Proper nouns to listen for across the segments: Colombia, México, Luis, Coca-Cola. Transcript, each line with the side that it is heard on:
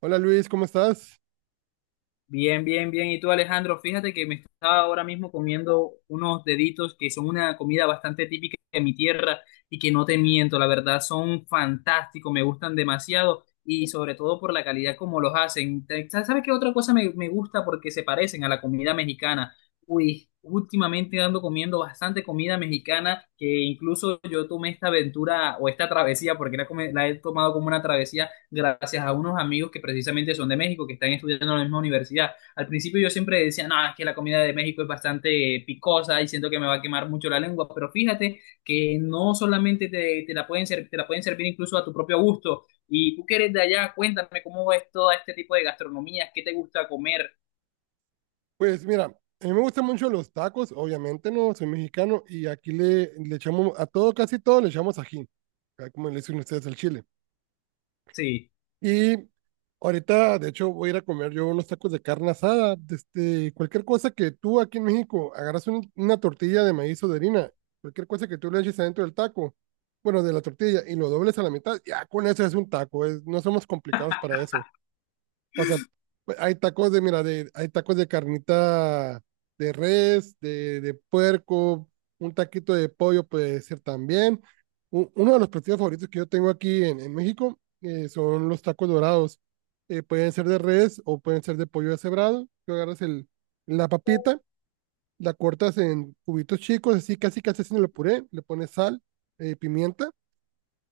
right: Hola Luis, ¿cómo estás?
left: Bien, bien, bien. Y tú, Alejandro, fíjate que me estaba ahora mismo comiendo unos deditos que son una comida bastante típica de mi tierra y que no te miento, la verdad son fantásticos, me gustan demasiado y sobre todo por la calidad como los hacen. ¿Sabes qué otra cosa me gusta? Porque se parecen a la comida mexicana. Uy, últimamente ando comiendo bastante comida mexicana que incluso yo tomé esta aventura o esta travesía, porque la he tomado como una travesía gracias a unos amigos que precisamente son de México, que están estudiando en la misma universidad. Al principio yo siempre decía, no, es que la comida de México es bastante picosa y siento que me va a quemar mucho la lengua, pero fíjate que no solamente te la pueden servir incluso a tu propio gusto. Y tú que eres de allá, cuéntame cómo es todo este tipo de gastronomía, qué te gusta comer.
right: Pues mira, a mí me gustan mucho los tacos, obviamente no, soy mexicano y aquí le echamos a todo, casi todo le echamos ají, acá como le dicen ustedes al chile.
left: Sí,
right: Y ahorita, de hecho, voy a ir a comer yo unos tacos de carne asada, de este, cualquier cosa que tú aquí en México agarras una tortilla de maíz o de harina, cualquier cosa que tú le eches adentro del taco, bueno, de la tortilla y lo dobles a la mitad, ya con eso es un taco, no somos complicados para eso. O sea, pues, hay tacos de, mira, de, hay tacos de carnita de res, de puerco, un taquito de pollo puede ser también. Uno de los platillos favoritos que yo tengo aquí en México son los tacos dorados. Pueden ser de res o pueden ser de pollo deshebrado. Tú agarras el, la papita, la cortas en cubitos chicos, así casi casi haciendo el puré, le pones sal, pimienta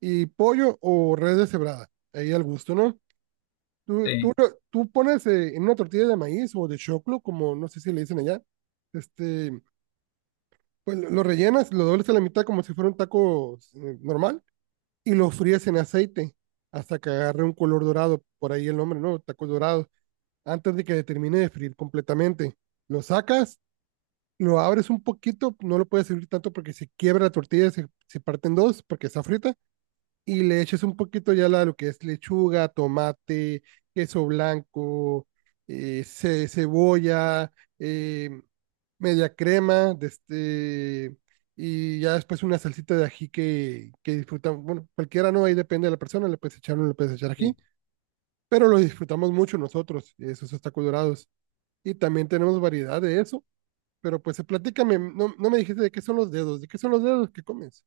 right: y pollo o res deshebrada. Ahí al gusto, ¿no? Tú, tú,
left: sí,
right: lo- tú pones en una tortilla de maíz o de choclo, como no sé si le dicen allá, este, pues lo rellenas, lo doblas a la mitad como si fuera un taco normal y lo fríes en aceite hasta que agarre un color dorado, por ahí el nombre, ¿no? Tacos dorados, antes de que termine de freír completamente. Lo sacas, lo abres un poquito, no lo puedes abrir tanto porque se quiebra la tortilla, se parte en dos porque está frita y le eches un poquito ya la, lo que es lechuga, tomate, queso blanco, cebolla, eh, media crema, de este, y ya después una salsita de ají que disfrutamos. Bueno, cualquiera no, ahí depende de la persona, le puedes echar o no le puedes echar ají,
left: sí.
right: pero lo disfrutamos mucho nosotros, esos tacos dorados. Y también tenemos variedad de eso. Pero pues platícame, no, no me dijiste de qué son los dedos, ¿de qué son los dedos que comes?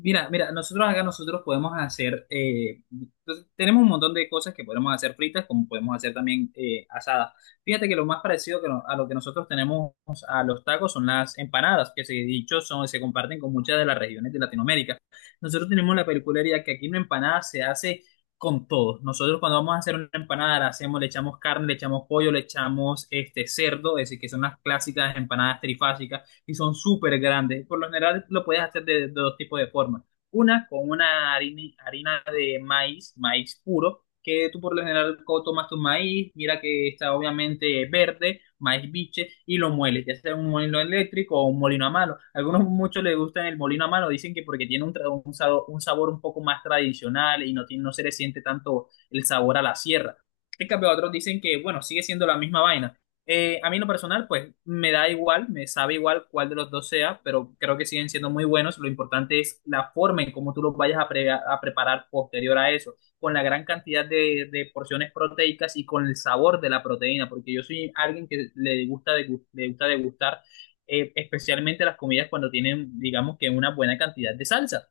left: Mira, mira, nosotros acá nosotros podemos hacer, entonces, tenemos un montón de cosas que podemos hacer fritas, como podemos hacer también asadas. Fíjate que lo más parecido que no- a lo que nosotros tenemos a los tacos son las empanadas, que se dicho son, se comparten con muchas de las regiones de Latinoamérica. Nosotros tenemos la peculiaridad que aquí una empanada se hace con todo. Nosotros cuando vamos a hacer una empanada la hacemos, le echamos carne, le echamos pollo, le echamos este cerdo, es decir, que son las clásicas empanadas trifásicas y son súper grandes. Por lo general lo puedes hacer de dos tipos de formas. Una con una harina, harina de maíz, maíz puro, que tú por lo general tomas tu maíz, mira que está obviamente verde, maíz biche, y lo mueles, ya sea un molino eléctrico o un molino a mano. Algunos muchos les gustan el molino a mano, dicen que porque tiene un sabor, un sabor un poco más tradicional y no, no se le siente tanto el sabor a la sierra. En cambio, otros dicen que, bueno, sigue siendo la misma vaina, a mí en lo personal, pues me da igual, me sabe igual cuál de los dos sea, pero creo que siguen siendo muy buenos. Lo importante es la forma en cómo tú los vayas a preparar posterior a eso, con la gran cantidad de porciones proteicas y con el sabor de la proteína, porque yo soy alguien que le gusta, degustar especialmente las comidas cuando tienen, digamos que una buena cantidad de salsa.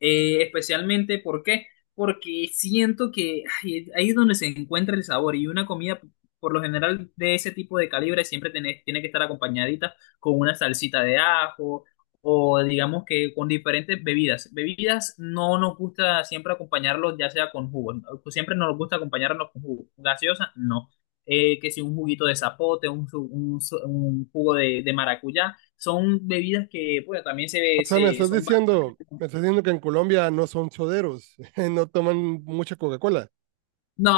left: Especialmente, ¿por qué? Porque siento que ay, ahí es donde se encuentra el sabor y una comida, por lo general, de ese tipo de calibre siempre tiene que estar acompañadita con una salsita de ajo o digamos que con diferentes bebidas. Bebidas no nos gusta siempre acompañarlos ya sea con jugo, ¿no? Pues siempre nos gusta acompañarlos con jugo. Gaseosa, no. Que si un juguito de zapote, un jugo de maracuyá, son bebidas que pues, también
right: O sea,
left: son.
right: me estás diciendo que en Colombia no son soderos, no toman mucha Coca-Cola.
left: No,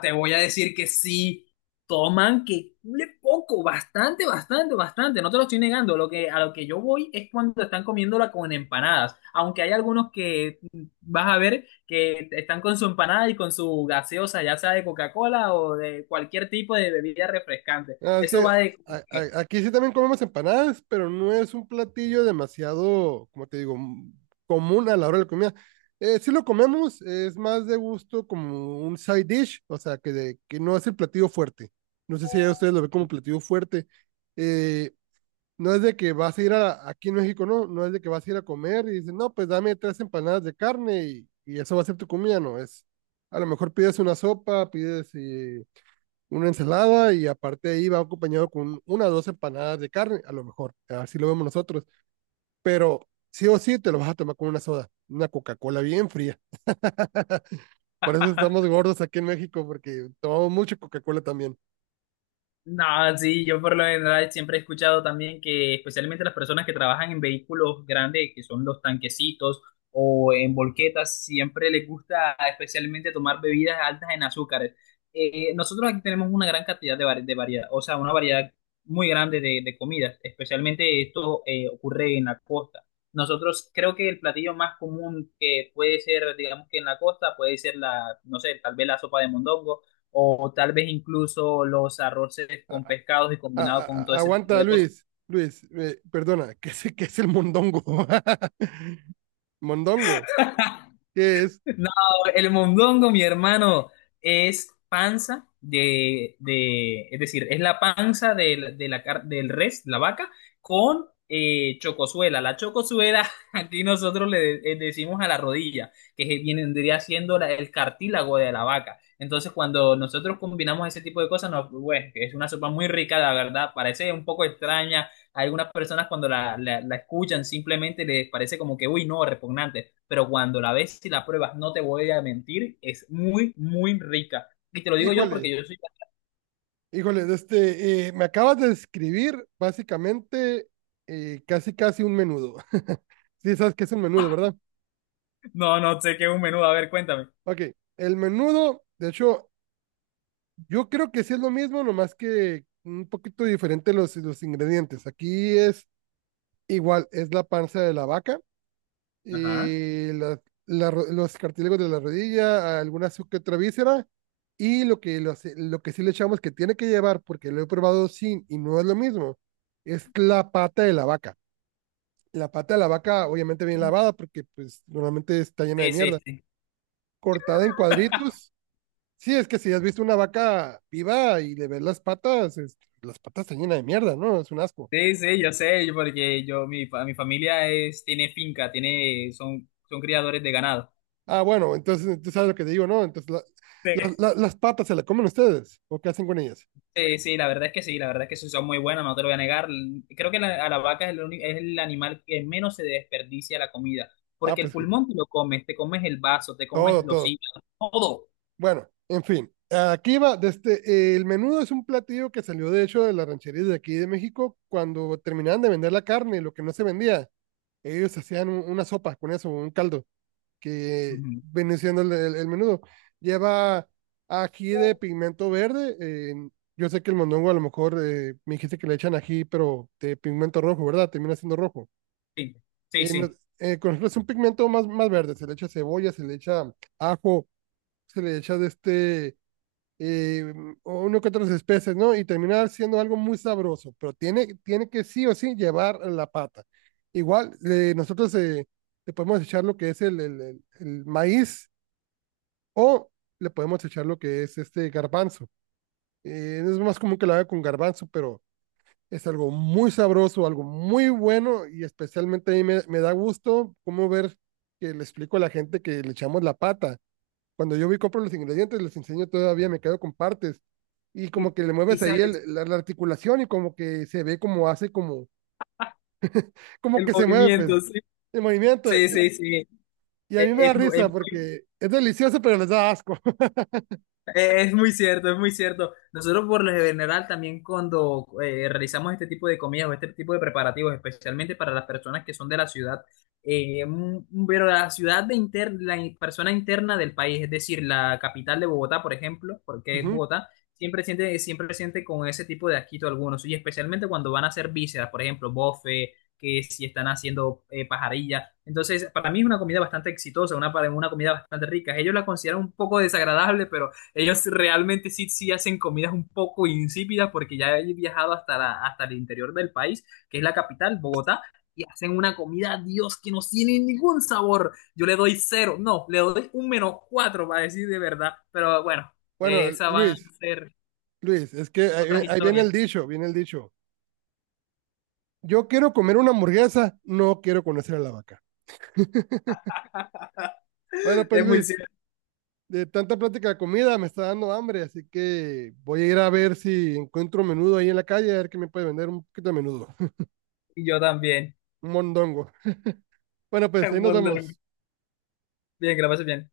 left: te voy a decir que sí. Toman que cule poco, bastante, bastante, bastante. No te lo estoy negando. A lo que yo voy es cuando están comiéndola con empanadas. Aunque hay algunos que vas a ver que están con su empanada y con su gaseosa, ya sea de Coca-Cola o de cualquier tipo de bebida refrescante.
right: Ah, es
left: Eso
right: que
left: va de.
right: aquí sí también comemos empanadas, pero no es un platillo demasiado, como te digo, común a la hora de la comida. Sí lo comemos, es más de gusto como un side dish, o sea, que no es el platillo fuerte. No sé si ya ustedes lo ven como platillo fuerte. Eh, No es de que vas a ir a, aquí en México, no, no es de que vas a ir a comer y dices, no, pues dame tres empanadas de carne y eso va a ser tu comida, no, es, a lo mejor pides una sopa, pides una ensalada y aparte ahí va acompañado con una o dos empanadas de carne, a lo mejor, así lo vemos nosotros, pero sí o sí te lo vas a tomar con una soda, una Coca-Cola bien fría. Por eso estamos gordos aquí en México, porque tomamos mucha Coca-Cola también.
left: No, sí, yo por lo general siempre he escuchado también que especialmente las personas que trabajan en vehículos grandes, que son los tanquecitos o en volquetas, siempre les gusta especialmente tomar bebidas altas en azúcares. Nosotros aquí tenemos una gran cantidad de variedad, o sea, una variedad muy grande de comidas, especialmente esto ocurre en la costa. Nosotros creo que el platillo más común que puede ser, digamos que en la costa, puede ser la, no sé, tal vez la sopa de mondongo o tal vez incluso los arroces con pescados y combinado con todo ese tipo
right: Aguanta,
left: de cosas.
right: Luis. Luis, perdona, ¿qué es el mondongo? Mondongo, ¿qué es?
left: No, el mondongo, mi hermano, es panza es decir, es la panza del res, la vaca, con chocosuela. La chocosuela, aquí nosotros decimos a la rodilla, que vendría siendo el cartílago de la vaca. Entonces, cuando nosotros combinamos ese tipo de cosas, pues, bueno, es una sopa muy rica, la verdad, parece un poco extraña. Hay algunas personas cuando la escuchan simplemente les parece como que, uy, no, repugnante, pero cuando la ves y la pruebas, no te voy a mentir, es muy, muy rica. Y te lo digo yo
right: Híjole,
left: porque yo soy.
right: híjole, de este, me acabas de describir básicamente casi casi un menudo. Sí, sabes qué es un menudo, ¿verdad?
left: No, no sé qué es un menudo, a ver, cuéntame.
right: Ok, el menudo, de hecho, yo creo que sí es lo mismo, nomás que un poquito diferente los ingredientes. Aquí es igual, es la panza de la vaca
left: Ajá.
right: los cartílagos de la rodilla, algunas que otra víscera, y lo que sí le echamos que tiene que llevar, porque lo he probado sin y no es lo mismo, es la pata de la vaca. La pata de la vaca obviamente bien lavada, porque pues normalmente está llena de
left: Sí,
right: mierda,
left: sí, sí.
right: cortada en cuadritos. Sí, es que si has visto una vaca viva y le ves las patas, las patas están llenas de mierda, ¿no? Es un asco.
left: Sí, sí, yo sé, porque mi familia tiene finca, son criadores de ganado.
right: Ah, bueno, entonces tú sabes lo que te digo, ¿no? Entonces las patas se las comen ustedes, ¿o qué hacen con ellas?
left: Sí, sí, la verdad es que sí son muy buenas, no te lo voy a negar. Creo que a la vaca es es el animal que menos se desperdicia la comida,
right: Ah,
left: porque el
right: pues
left: pulmón te lo comes, te comes el vaso, te comes
right: todo,
left: los
right: todo.
left: hígados, todo.
right: Bueno, en fin. Aquí va, desde, el menudo es un platillo que salió de hecho de las rancherías de aquí de México cuando terminaban de vender la carne, lo que no se vendía. Ellos hacían una sopa con eso, un caldo, que
left: Ujú.
right: viene siendo el menudo. Lleva ají de pigmento verde. Yo sé que el mondongo a lo mejor me dijiste que le echan ají, pero de pigmento rojo, ¿verdad? Termina siendo rojo.
left: Sí, sí,
right: Eh, no-
left: sí.
right: con nosotros es un pigmento más, más verde. Se le echa cebolla, se le echa ajo, se le echa de este, eh, o uno que otras especies, ¿no? Y termina siendo algo muy sabroso, pero tiene que sí o sí llevar la pata. Igual, nosotros le podemos echar lo que es el maíz o le podemos echar lo que es este garbanzo. Es más común que lo haga con garbanzo, pero es algo muy sabroso, algo muy bueno y especialmente a mí me da gusto cómo ver que le explico a la gente que le echamos la pata. Cuando yo voy y compro los ingredientes, les enseño todavía, me quedo con partes. Y
left: Y,
right: como que le
left: y
right: mueves ahí
left: sabes,
right: la articulación y como que se ve como hace como, como
left: el
right: que se mueve, pues,
left: movimiento, sí.
right: el movimiento.
left: Sí, sí, sí.
right: Y a
left: Es,
right: mí me da
left: es mu- es
right: risa
left: muy,
right: porque es delicioso, pero les da asco.
left: Es muy cierto, es muy cierto. Nosotros por lo general también cuando realizamos este tipo de comidas o este tipo de preparativos, especialmente para las personas que son de la ciudad, pero la ciudad de inter- la in- persona interna del país, es decir, la capital de Bogotá, por ejemplo, porque es
right: Ujú.
left: Bogotá, siempre siente con ese tipo de asquito algunos, y especialmente cuando van a hacer vísceras, por ejemplo, bofe, que si están haciendo pajarilla. Entonces, para mí es una comida bastante exitosa, una comida bastante rica. Ellos la consideran un poco desagradable, pero ellos realmente sí, sí hacen comidas un poco insípidas porque ya he viajado hasta, hasta el interior del país, que es la capital, Bogotá, y hacen una comida, Dios, que no tiene ningún sabor. Yo le doy 0, no, le doy un -4 para decir de verdad, pero bueno,
right: Bueno,
left: esas van a
right: Luis,
left: ser
right: Luis, es que ahí,
left: otras
right: ahí viene
left: historias.
right: el dicho, viene el dicho. Yo quiero comer una hamburguesa, no quiero conocer a la vaca. Bueno, pues
left: Es muy
right: Luis,
left: cierto.
right: de tanta plática de comida me está dando hambre, así que voy a ir a ver si encuentro menudo ahí en la calle, a ver qué me puede vender un poquito de menudo.
left: Y yo también.
right: Un mondongo. Bueno, pues ahí
left: Un
right: nos
left: montón.
right: vemos.
left: Bien, que la pases bien.